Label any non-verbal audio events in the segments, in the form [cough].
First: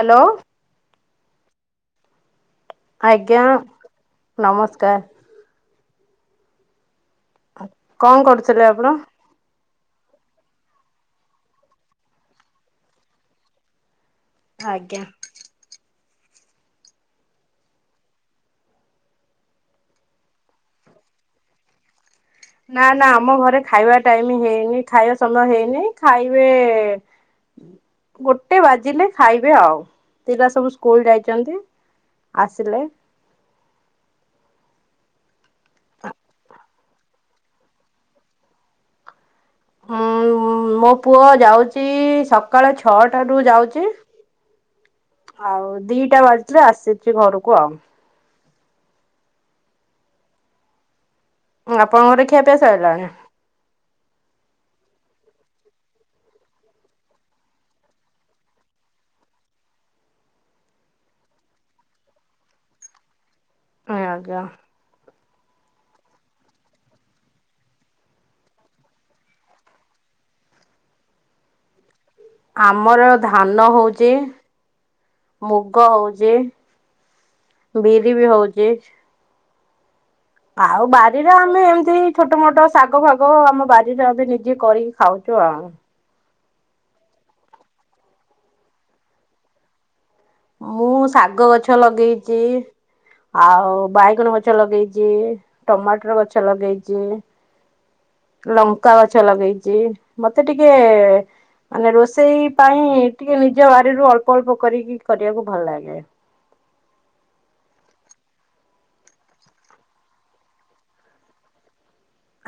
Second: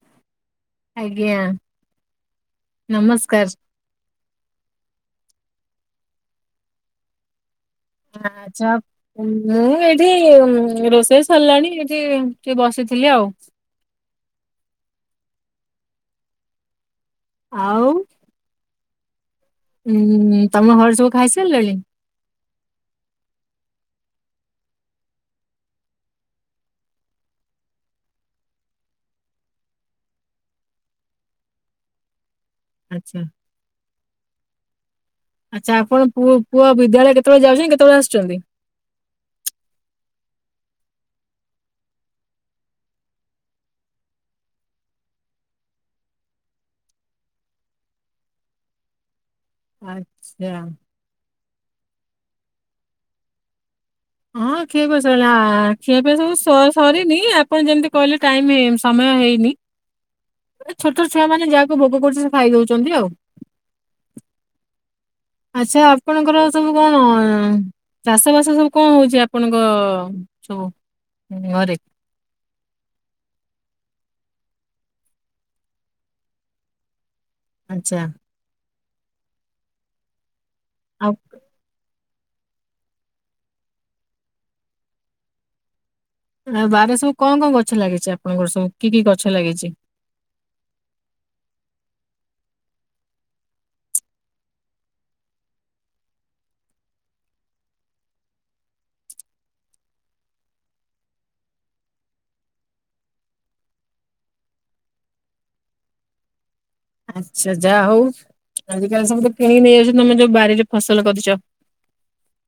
Hello ଆଜ୍ଞା ଆଜ୍ଞା ନମସ୍କାର। ନମସ୍କାର। କଣ କରୁଥିଲେ ଆଛା ଆପଣ? ମୁଁ ଏଇ - ଏମିତି ରୋଷେଇ ସରିଲାଣି ଏଠି ଟିକେ ବସିଥିଲି ଆଉ ଆଜ୍ଞା ଆଉ ହୁଁ ତମ ଘରେ ସବୁ ଖାଇସାରିଲେଣି ନା ନା ଆମ ଘରେ ଖାଇବା ଟାଇମ ହେଇନି ଖାଇବା ସମୟ ହେଇନି ଖାଇବେ ଗୋଟେ ବାଜିଲେ ଖାଇବେ ଆଉ ପିଲା ସବୁ ସ୍କୁଲ ଯାଇଛନ୍ତି। ଆସିଲେ। ଆଚ୍ଛା ଆଚ୍ଛା ଆପଣୁଅ ପୁଅ ବିଦ୍ୟାଳୟ କେତେବେଳେ ଯାଉଛନ୍ତି କେତେବେଳେ ଆସୁଛନ୍ତି? ହଁ। ହଁ ମୋ ପୁଅ ଯାଉଛି ସକାଳ ଛଅଟା ରୁ ଯାଉଛି। ଆଉ ଦିଟା ବାଜିଥିଲେ ଆସିଛି ଘରକୁ ଆଉ ଆଚ୍ଛା। ଆପଣଙ୍କର ଖିଆ ପିଆ ସଇଲା ନି ନା? ହଁ ଖିଆ ପିଆ ସଇଲା ଖିଆ ପିଆ ସବୁ ସରିନି ଆପଣ ଯେମିତି କହିଲେ ଟାଇମ ହେଇ ସମୟ ହେଇନି ଛୋଟ ଛୁଆ ମାନେ ଯାହାକୁ ଭୋକ କରୁଛି ସେ ଖାଇ ଦଉଛନ୍ତି ଆଉ ଆଁ ଆଜ୍ଞା। ଆଚ୍ଛା ଆପଣଙ୍କର ସବୁ କଣ- ଚାଷ ବାସ ସବୁ କଣ ହଉଛି ଆପଣଙ୍କ ସବୁ ଘରେ? ଆମର ଧାନ ହଉଚି ମୁଗ ହଉଛି ଆଚ୍ଛା ବିରି ବି ହଉଛି ଆଉ ବାଡିରେ ଆମେ ଏମତି ଛୋଟ ମୋଟ ଶାଗ ଫାଗ ଆମ ବାରିରେ ଆମେ ନିଜେ କରିକି ଖାଉଛୁ ଆଉ ଆ ବାଡିରେ ସବୁ କଣ କଣ ଗଛ ଲାଗିଛି ଆପଣଙ୍କର ସବୁ କି କି ଗଛ ଲାଗିଛି? ମୁଁ ଶାଗ ଗଛ ଲଗେଇଛି। ଆଉ ବାଇଗଣ ଗଛ ଲଗେଇଛି ଟମାଟର ଗଛ ଲଗେଇଛି। ଲଙ୍କା ଗଛ ଲଗେଇଚି ମତେ ଟିକେ। ମାନେ ରୋଷେଇ ପାଇଁ ଟିକେ ନିଜ ବାଡିରୁ ଅଳ୍ପ ଅଳ୍ପ କରିକି କରିବାକୁ ଭଲ ଲାଗେ ଆଚ୍ଛା ଯାହା ହଉ। ଆଜିକାଲି ସବୁ ତ କିଣିକି ନେଇ ଯାଉଛ ତମେ ଯୋଉ ବାଡିରେ ଫସଲ କରିଛ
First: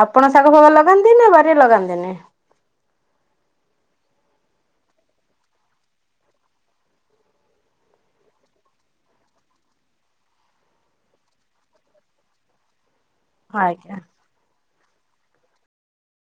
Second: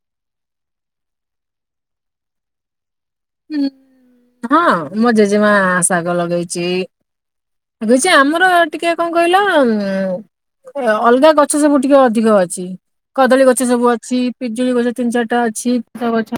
ଆପଣ ଶାଗ ଫାଗ ଲଗାନ୍ତି ନା ବାଡିରେ ଲଗାନ୍ତିନି ହୁଁ ହଁ ମୋ ଜେଜେମା ଶାଗ ଲଗେଇଛି ଲଗେଇଚି ଆମର ଟିକେ କଣ କହିଲ ଉଁ। ଅଲଗା ଗଛ ସବୁ ଟିକେ ଅଧିକ ଅଛି। କଦଳୀ ଗଛ ସବୁ ଆଜ୍ଞା ଅଛି ପିଜୁଳି ଗଛ ତିନି ଚାରିଟା ଅଛି ଫ ଗଛ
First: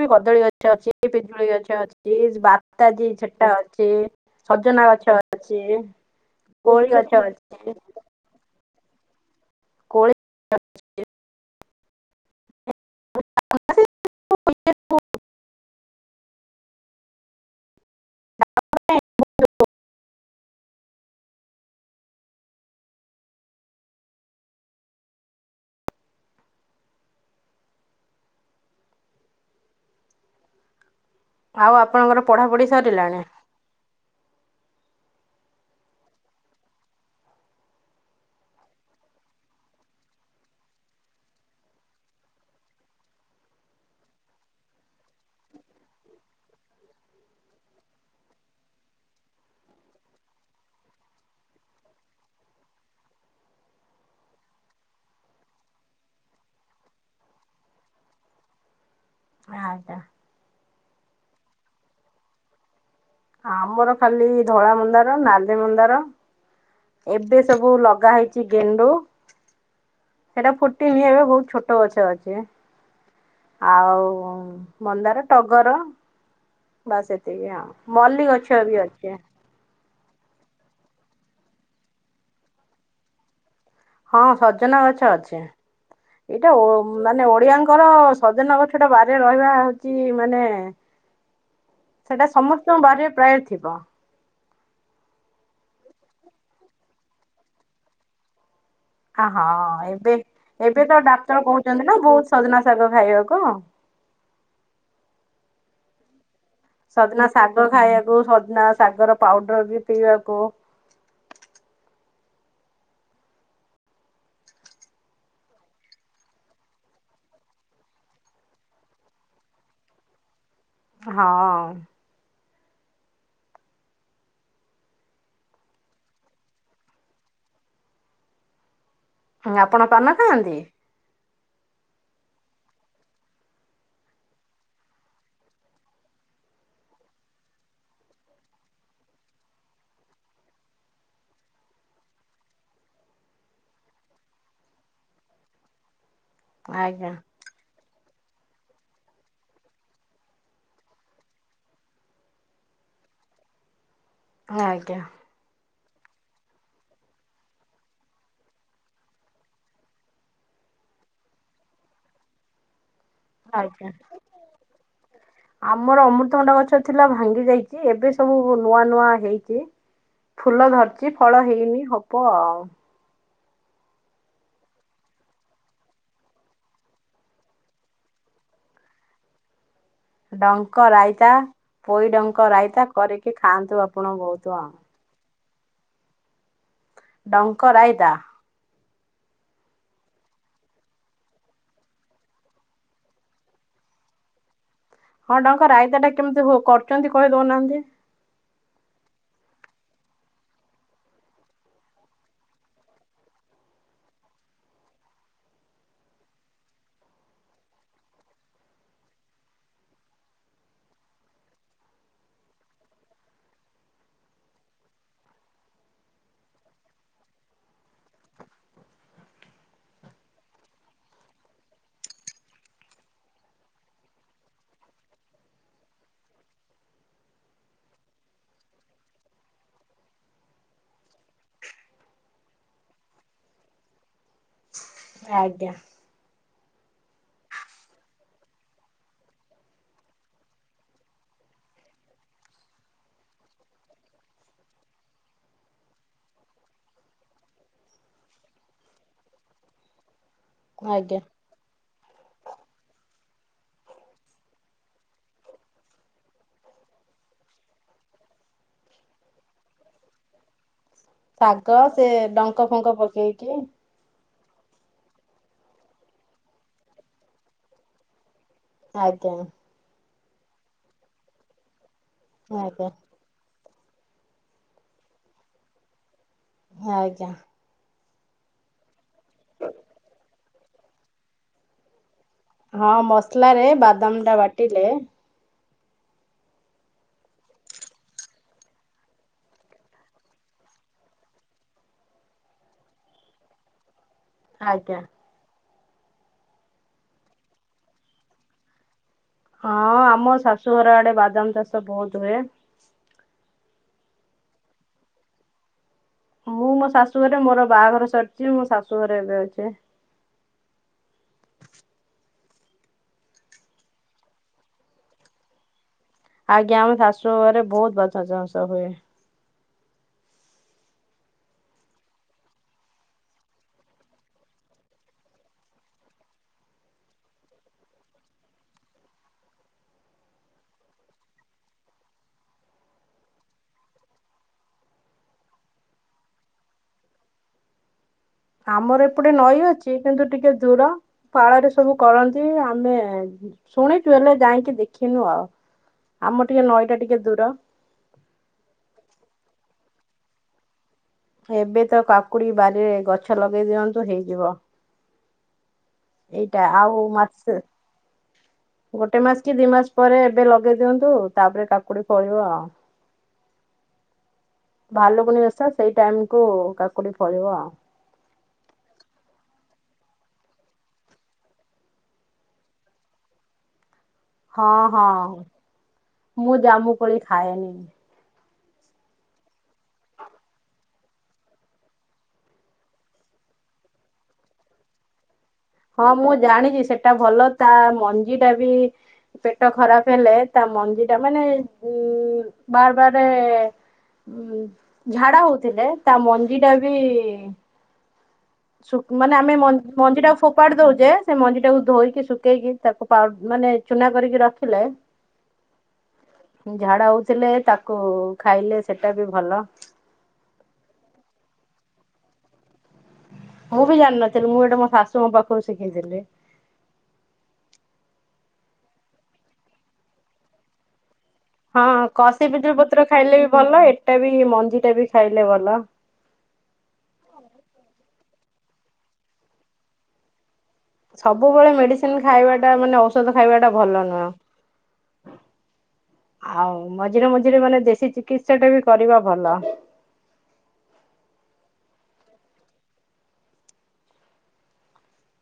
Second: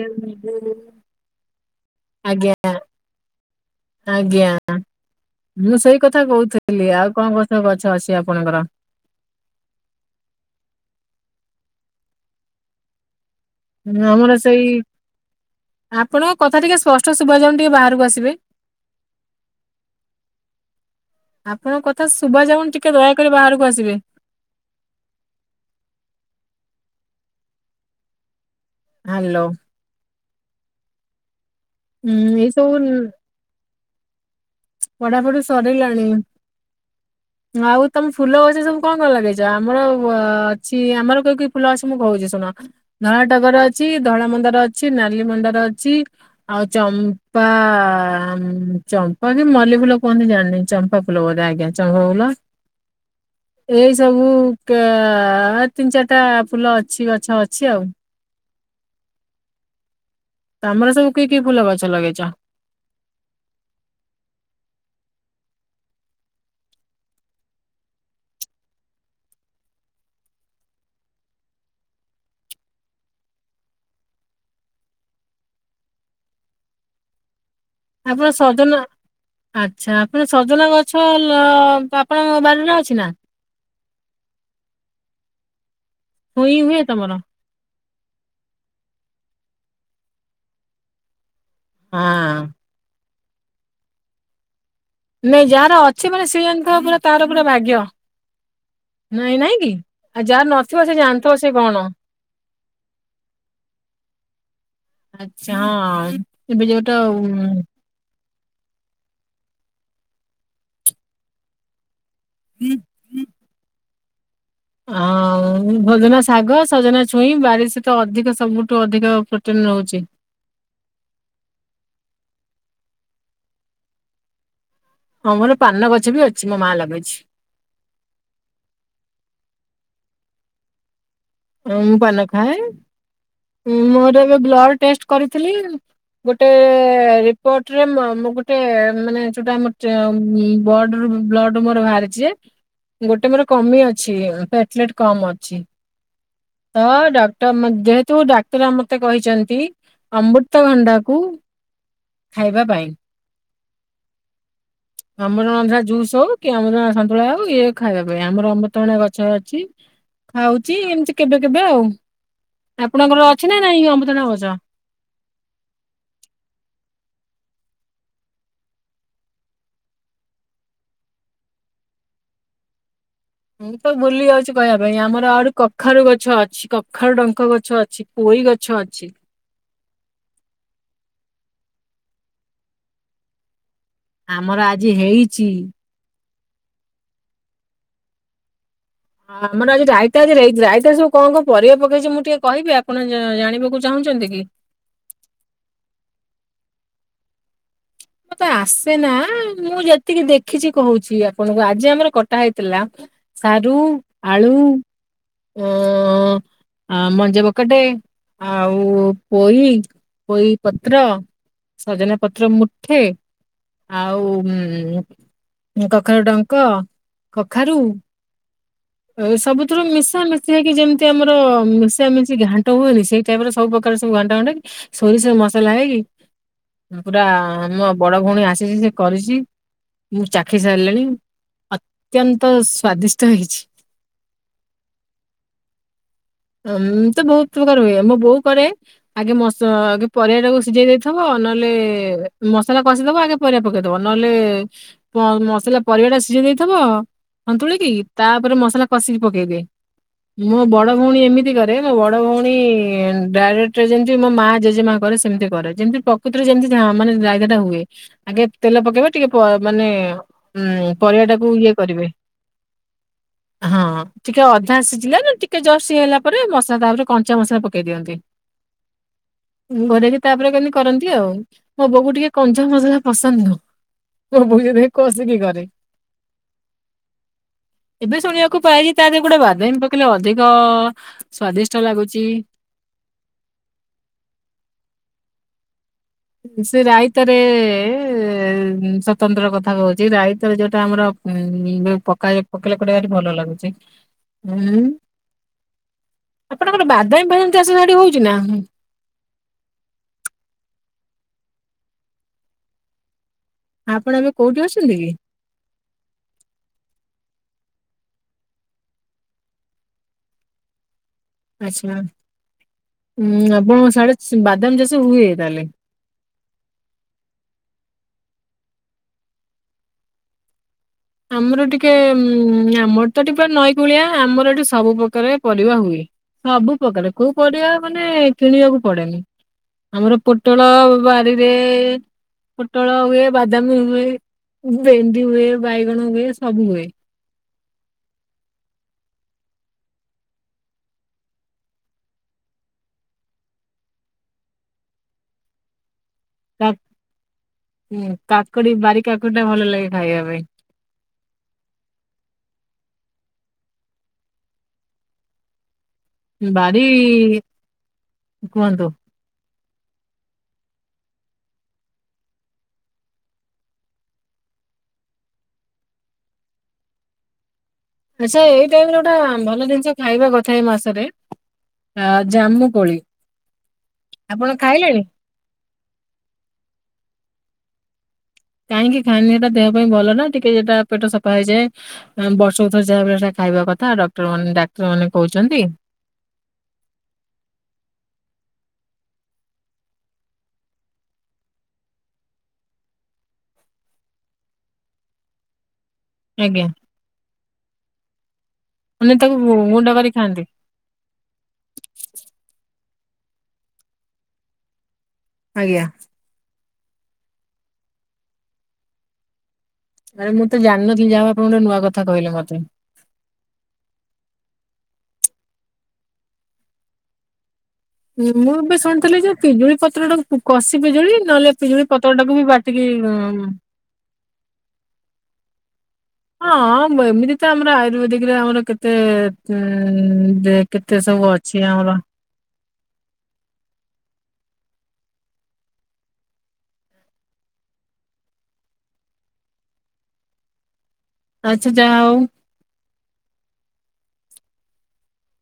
ବି କଦଳୀ ଗଛ ଅଛି ପିଜୁଳି ଗଛ ଅଛି ଆଜ୍ଞା ବାତାଜି ସେଛଟା ଅଛି ଅଛି ଆଜ୍ଞା ସଜନା ଗଛ ମୁଁ ଅଛି ସେଇ କଥା କହୁଥିଲି କଳି ଆଉ ଗଛ କଣ କଣ ସବୁ ଅଛି ଗଛ ଅଛି ଆପଣଙ୍କର? କୋଳି ଗଛ ଅଛି ହଁ ଆମର ସେଇ ଆପଣଙ୍କ କଥା ଟିକେ ସ୍ପଷ୍ଟ ଶଭଜଣ ଟିକେ ବାହ ଆସିବେ। ଆପଣଙ୍କ କଥା ଶୁଭାଯାଉନ ଟିକେ ଦୟାକରି ବାହାରକୁ ଆସିବେ। [inaudible] ହ୍ୟାଲୋ। ଆଉ ଆପଣଙ୍କର ପଢାପଢି ସରିଲାଣି? ପଢାପଢି ସରିଲାଣି। ଆଉ ତମେ ଫୁଲ ଗଛ ସବୁ କଣ କଣ ଲାଗେଇଛ ଆମର ଅ ଅଛି ଆମର କେ କେ ଫୁଲ ଗଛ ମୁଁ କହୁଛି ଶୁଣ ଧଳା ଟଗର ଅଛି ଧଳା ମନ୍ଦାର ଅଛି ନାଲିମଣ୍ଡାର ଅଛି ଆଉ ଚମ୍ପା ହ ଚମ୍ପ କ ମଲ୍ଲୀ ଫୁଲ କୁହନ୍ତନ୍ତି ଜାଣିନି ଚମ୍ପା ଫୁଲ ବୋଧେ ଆଜ୍ଞା ଚମ୍ପା ଫୁଲ ଏଇ ସବୁ ତିନି ଚାରିଟା ଫୁଲ ଅଛି ଗଛ ଅଛି ଆଉ। [inaudible] ଆଛା। ତମର ସବୁ କି କି ଫୁଲ ଗଛ ଲଗେଇଛ? ଆମର ଖାଲି ଧଳା ମୁନ୍ଦାର ନାଲିମନ୍ଦାର ଏବେ ସବୁ ଲଗା ହେଇଛି ଗେଣ୍ଡୁ ସେଟା ଫୁଟିନ ଏବେ ବହୁତ ଛୋଟ ଗଛ ଅଛି ଆଉ ମନ୍ଦାର ଟଗର ବାସ ଏତିକି ଆଉ। ମଲ୍ଲି ଆପଣ ଗଛ ବି ସଜନା ଅଛି ଆଚ୍ଛା ଆପଣ ସଜନା ଗ ଛ ଲ ଆପଣଙ୍କ ବାରିରେ ଅଛି ନାଁ? ହଁ ସଜନା ଗଛ ଅଛି। ଏଇଟା ଛୁଇଁ ଓ ହୁଏ ତମର? ମାନେ ଓଡ଼ିଆଙ୍କର ସଜନ ଗଛଟା ବାର୍ ରେ ରହିବା ହଉଚି ମାନେ ସେଟା ହଁ ସମସ୍ତଙ୍କ ବାରିରେ ପ୍ରାୟ ଥିବ। ନାଇଁ ଯାହାର ଅଛି ମାନେ ସିଏ ଜାଣିଥା ପୁରା ତାର ପୁରା ଭାଗ୍ୟ। ଆ ନାଇଁ ହ ନାଇଁ କି? ଏବେ ଆଉ ଯାହାର ନଥିବ ଏବେ ସେ ତ ଜାଣିଥିବ ଡାକ୍ତର ସେ କଣ? କୋହୁଚନ୍ତି ନାଁ ବୋହୁତ ସଜନା ଶାଗ ଖାଇବାକୁ। ଆଚ୍ଛା ହଁ। ଏବେ ଯୋଉଟା ସଜନା ଉଁ, ଶାଗ ଖାଇଆକୁ ସ ନା ଶାଗର ପାଉଡ଼ର ବି ପିଇବାକୁ। ହୁଁ ହୁଁ ଅଁ ଉଁ ସଜନା ଶାଗ ସଜନା ଛୁଇଁ ବାରି ସେ ତ ଅଧିକ ସବୁଠୁ ଅଧିକ ପ୍ରୋଟିନ୍ ରହୁଚି। [inaudible] ହଁ। ଆମର ପାନ ଗଛ ବି ଅଛି ମୋ ମା ଲାଗେଇଚି। ହୁଁ ଆପଣ ଖାଆନ୍ତି? ମୁଁ ପାନ ଖାଏ ଉଁ ମୋର ଏବେ ବ୍ଲଡ଼୍ ଟେଷ୍ଟ୍ କରିଥିଲି ଗୋଟେ ରିପୋଟ୍ ରେ ମୋ ମୋ ଗୋଟେ ମାନେ ଯୋଉଟା ଆମ ଟେ ବଡ଼୍ ରୁ ବ୍ଲଡ଼ ରୁ ମୋର ବାହାରିଚି। ଗୋଟେ ମୋର କମି ଅଛି ପେଟଲେଟ୍ କମ ଅଛି। ତ ଆଜ୍ଞା ଡକ୍ଟର୍ ମଦେ ତୁ ଡାକ୍ତର୍ ମତେ କହିଚନ୍ତି ଅମ୍ବୃତଭଣ୍ଡାକୁ ଖାଇବା ପାଇଁ। ଆଜ୍ଞା। ଅମୃତଭଣ୍ଡା ଜୁସ୍ ହଉ କି ଅମୃତଣ୍ଡା ସନ୍ତୁଳା ହଉ ଇଏ ଖାଇବା ପାଇଁ ଆମର ଅମୃତଭଣ୍ଡା ଗଛ ଅଛି। ଖାଉଚି ଏମତି କେବେ କେବେ ଆଉ। ଆପଣଙ୍କର ଅଛି ନା ନାଇଁ ଆଜ୍ଞା ଅମୃତଭଣ୍ଡା ଗଛ? ଆମର ଅମୃତଭଣ୍ଡା ଗଛ ଥିଲା ଭା ଙ୍ଗି ଯାଇଚି ଏବେ ସବୁ ନୂଆ ନୂଆ ହେଇଚି। ଫୁଲ ଧରଚି ଫଳ ହେଇନି ହବ ଆଉ। ମୁଁ ତ ଭୁଲି ଆଉଚି କହିବା ପାଇଁ ଆମର ଆହୁରି କଖାରୁ ଗଛ ଅଛି କଖାରୁ ଡଙ୍କ ଗଛ ଅଛି ପୋ ଇ ଗଛ ଅଛି। ଡଙ୍କ ରାଇତା ପୋଇ ଡଙ୍କ ରାଇତା କରିକି ଖାଆନ୍ତୁ ଆ ଆମର ଆଜି ହେଇଚି। ଡଙ୍କ ରାଇତା। ହଁ ଆମର ଆଜି ରାଇତା ଯେ ରାଇ ରାଇତା ସବୁ କଁ କଁ ପରିବା ପକେଇଚି ମୁଁ ଟିକେ କହିବି ଆପଣ ଜାଣିବାକୁ ଚାହୁଁ ଚନ୍ତି କି? ହଁ ଡଙ୍କ ରାଇତାଟା କେମତି ହୋ କରୁଚନ୍ତି କହି ଦୋଉନାହାନ୍ତି। ମତେ ଆସେ ନାଁ ମୁଁ ଯେତିକି ଦେଖିଚି କହୁଚି ଆପଣଙ୍କୁ ଆଜି ଆମର କଟା ହେଇଥିଲା। ସାରୁ, ଆଳୁ ଓ ଆ ମଞ୍ଜା ବକଟେ ଆଉ ପୋଇ ପୋଇ ପତ୍ର ସଜନା ପତ୍ର ମୁଠେ ଆଉ ଉଁ ଉଁ କଖାରୁ ଡଙ୍କ, କଖାରୁ ଏ ସବୁଥୁରୁ ମିଶା ମିଶି ହେଇକି ଯେମତି ଆମର ମିଶା ମିଶି ଘାଣ୍ଟ ହୁଏନି ସେଇ ଟାଇପ୍ ର ସବୁ ପ୍ରକାର ସବୁ ଘଣ୍ଟା ଘଣ୍ଟା ହେଇକି ଷୋରିଷ ମସଲା ହେଇ ଅ ପୁରା ମୋ ବଡ଼ ଭଉଣୀ ଆସିଚି ସିଏ କରିଚି। ମୁଁ ଚାଖି ସାରଲିଣି ଅତ୍ୟନ୍ତ ସ୍ଵାଦିଷ୍ଟ ହେଇଛି। [inaudible] ଆଜ୍ଞା। ମୁଁ ତ ବହୁତ ପ୍ରକାର ହୁଏ ମୋ ବୋଉ କରେ ଆଗେ ମସ ଆଗେ ପରିବା ଟାକୁ ସିଝେଇ ଦେଇଥବ ନ ନଲେ ମସଲା କଷିଦବ ଆଗେ ପରିବା ପକେଇଦବ ନହେଲେ ମସଲା ପରିବା ଟା ସିଝେଇ ଦେଇଥବ। ସନ୍ତୁଳିକି ତାପରେ ମସଲା କଷିକି ପକେଇଦିଏ। ମୋ ବଡ ଆଜ୍ଞା ଭଉଣୀ ଏମିତି କରେ ମୋ ବଡ ଭଉଣୀ ଡାଇରେକ୍ଟ ଯେମିତି ମୋ ମା ଜେଜେ ମା କରେ ସେମିତି କରେ ଯେମିତି ପ୍ରକୃତରେ ଯେମିତି ଯାହା ମାନେ ଟା ହୁଏ ଆଗେରେ ତେଲ ପକେଇବା ଟିକେ ପ ମାନେ ଉ ପରିବା ଟାକୁ ଇଏ ଶାଗ ସେ କରିବେ ଡଙ୍କ ଫଙ୍କ ପକେଇକି ହଁ ଟିକେ ଅଧା ସିଝିଲା ନା ଟିକେ ଜର୍ସିି ହେଲା ପରେ ମସଲା ତାପରେ କଞ୍ଚା ମସଲା ପକେଇ ଦିଅନ୍ତି। ଆଜ୍ଞା। ଘୋଡେଇକି ତାପରେ କେମିତି କରନ୍ତି ଆଉ ମୋ ବୋଉକୁ ଟିକେ କଞ୍ଚା ଆଜ୍ଞା ମସଲା ପସନ୍ଦ ନୁହଁ। ତ ର ବୁଝ ଦେଇ କସିକି କରେ। ଆଜ୍ଞା। ଏବେ ଶୁଣିବାକୁ ପାଇଛି ତା ଦେହ ଗୋଟେ ବାଦାମି ପକେଇଲେ ଅଧିକ ସ୍ଵାଦିଷ୍ଟ ଲାଗୁଚି। ହଁ ମସଲାରେ ବାଦାମଟା ବାଟିଲେ ସେ ରାଇତାରେ ଉହୁଁ ସ୍ୱତନ୍ତ୍ର କଥା କହୁଛି ରାଇତ ଯୋଉଟା ଆମର ଉ ପକାଇ ପକାଇଲେ କୁଆଡେ ଭଲ ଲାଗୁ ସେ। ଆଜ୍ଞା। ଆପଣଙ୍କର ବାଦାମୀ ଫଦାମୀ ଚାଷ ସେଠି ହଉଚି ନା? ହଁ ଆମ ଶାଶୁଘର ଆଡେ ବାଦାମ ଚାଷ ବହୁତ ହୁଏ। ଆପଣ ଏବେ କୋଉଠି ଅଛନ୍ତି କି? ମୁଁ ମୋ ଶାଶୁ ଘରେ ମୋର ବାହାଘର ସରିଛି ମୋ ଶାଶୁ ଘରେ ଏବେ ଅଛେ। [inaudible] ଆଛା ଉଁ ଆପଣ ସାଢେ ବାଦାମ ଚାଷ ହୁଏ ତାହେଲେ। ଆଜ୍ଞା ଆମେ ଶାଶୁ ଘରେ ବହୁତ ବସଚାଷ ବାସ ହୁଏ। ଆମର ଟିକେ ଆମର ତ ଟିକ ନଈକୂଳିଆ ଆମର ଏଠି ସବୁ ପ୍ରକାର ପରିବା ହୁଏ। ସବୁ ପ୍ରକାରେ କୋଉ ପରିବା ମାନେ କିଣିବାକୁ ପଡେନି। ଆମର ପୋଟଳ ବାରିରେ ପୋଟଳ ହୁଏ ବାଦାମୀ ହୁଏ ଭେଣ୍ଡି ହୁଏ ବାଇଗଣ ହୁଏ ସବୁ ହୁଏ। ଆମର ଏପଟେ ନଈ ଅଛି କିନ୍ତୁ ଟିକେ ଦୂର ପାଳରେ ସବୁ କରନ୍ତି ଆମେ ଶୁଣିଛୁ ହେଲେ ଯାଇକି ଦେଖିନୁ ଆଉ। ଆମ ଟିକେ କ ନଈଟା ଟିକେ ଦୂର ହଁ କାକୁଡି ବାରି କାକୁଡି ଟା ଭଲ ଲାଗେ ଖାଇବା ପାଇଁ। ଏବେ ତ କାକୁଡି ବାରିରେ ଗଛ ଲଗେଇ ଦିଅନ୍ତୁ ହେଇଯିବ। ଏଇଟା ବାରି ଆଉ ମାସ କୁହନ୍ତୁ ଗୋଟେ ମାସ କି ଦି ମାସ ପରେ ଏବେ ଲଗେଇ ଦିଅନ୍ତୁ ତାପରେ କାକୁଡି ଫଳିବ ଆଉ। ଭାଲୁକୁଣି ଓଷା ସେଇ ଟାଇମକୁୁ କାକୁଡି ଫଳିବ ଆଉ। ଆଚଛା ଏଇ ଟାଇମରେ ଗୋଟା ଭଲ ଜିନିଷ ଖାଇବା କଥା ଏଇ ମାସରେ। ଆ ଜାମୁ କୋଳି। ଆପଣ ହଁ ହଁ ଖାଇଲେଣି? ମୁଁ ଜାମୁ କୋଳି ଖାଏନି। କାହିଁକି ଖାନ୍ତି ଦେହ ପାଇଁ ଭଲ ନା ଟିକେ ଏଟା ପେଟ ସଫା ହେଇଯାଏ ବର୍ଷ ବର୍ଷ କୁ ଥରେ ଯାହା। ଖାଇବା କଥା ଡକ୍ଟରମାନେ ଡାକ୍ତରମାନେ କହୁଛନ୍ତି। ହଁ ମୁଁ ଜାଣିଛି ସେଟା ଭଲ। ତା ମଞ୍ଜି ଟା ବି ପେଟ ଖରାପ ହେଲେ ତା ମଞ୍ଜି ଟା ମାନେ ଉ ବାର୍ ବାରେ ଉଁ ଝାଡା ହଉଥିଲେ ତା ମଞ୍ଜି ଆଜ୍ଞା ଟା ବି ଶୁ ତାକୁ ମାନେ ଆମେ ଗୁ- ଗୁଣ୍ଡ କରି ମଞ୍ଜି ଟା ଖାଆନ୍ତି ଫୋପାଡି ଦଉଛେ। ସେ ମଞ୍ଜି ଟାକୁ ଧୋଇକି ଶୁଖେଇକି ତାକୁ ପାଉ ମାନେ ଚୁନା କରିକି ରଖିଲେ। ଆଜ୍ଞା। ଝାଡା ହଉଥିଲେ ତାକୁ ଖାଇଲେ ସେଟା ବି ଭଲ। ଆରେ ମୁଁ ତ ଜାଣିନଥିଲି ଯାହା ହଉ ଆପଣ ଗୋଟେ ନୂଆ କଥା କହିଲେମତେ। ମୁଁ ବି ଜାଣିନଥିଲି ମୁଁ ଏଟା ମୋ ଶାଶୁଙ୍କ ପାଖରୁ ଶିଖିଥିଲି। ମୁଁ ବି ଶୁଣିଥିଲି ଯେ ପିଜୁଳି ପତ୍ର ଟା କଷି ପିଜୁଳି। ନହେଲେ ହଁ ପିଜୁଳି ପତ୍ର ଟାକୁ କଷି ବି ବାଟିକି ବପିଜୁଳିପତ୍ର ଉଁ, ଖାଇଲେ ବି ଭଲ, ଏଟା ବି ମଞ୍ଜି ଟା ବି ଖାଇଲେ ଭଲ। ହଁ ଏମିତି ତ ଆମର ଆୟୁର୍ବେଦିକିରେ ଆମର କେତେ ଉ ଦେ କେତେ ସବୁ ଅଛି ସବୁବେଳେ ଆମର ମେଡିସିନ ଖାଇବା ଟା ମାନେ ଔଷଧ ଖାଇବା ଟା ଭଲ ନୁ [inaudible] ଆଉ ମଝିରେ ମଝିରେ ମାନେ ଦେଶୀ ଚିକିତ୍ସା ଟା ବି କରିବା ଭଲ। ଆଛା ଯା ହୋଉ।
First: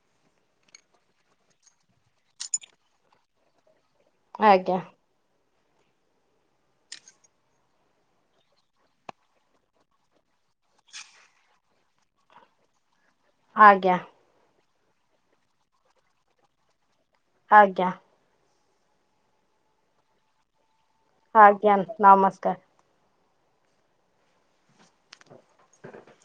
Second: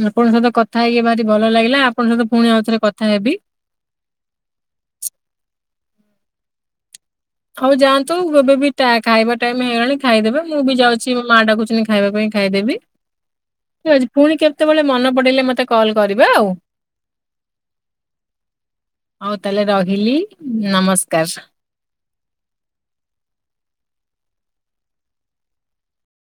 ଆପଣଙ୍କ ସହିତ କଥା ହେଇକି ଭାରି ଭଲ ଲାଗିଲା। ଆପଣଙ୍କ ସହିତ ପୁଣି ଆଉ ଥରେ କଥା ହେବି। ଆଜ୍ଞା। ହଉ ଯାଆନ୍ତୁ ଏବେ ବି ଟା ଖାଇବା ଟାଇମ୍ ହେଇଗଲାଣି ଖାଇଦେବେ। ମୁଁ ବି ଯାଉଛି ମୋ ମା ଡାକୁଛନ୍ତି ଖାଇବା ପାଇଁ ଖାଇଦେବି। ଆଜ୍ଞା ଆଜ୍ଞା ଠିକ୍ ଅଛି ପୁଣି କେତେବେଳେ ମନେପଡିଲେ ମତେ କଲ କରିବେ ଆଉ। ଆଜ୍ଞା। ହଉ ତାହେଲେ ରହିଲି। ନମସ୍ ଆଜ୍ଞା ନ ନମସ୍କାର। [inaudible]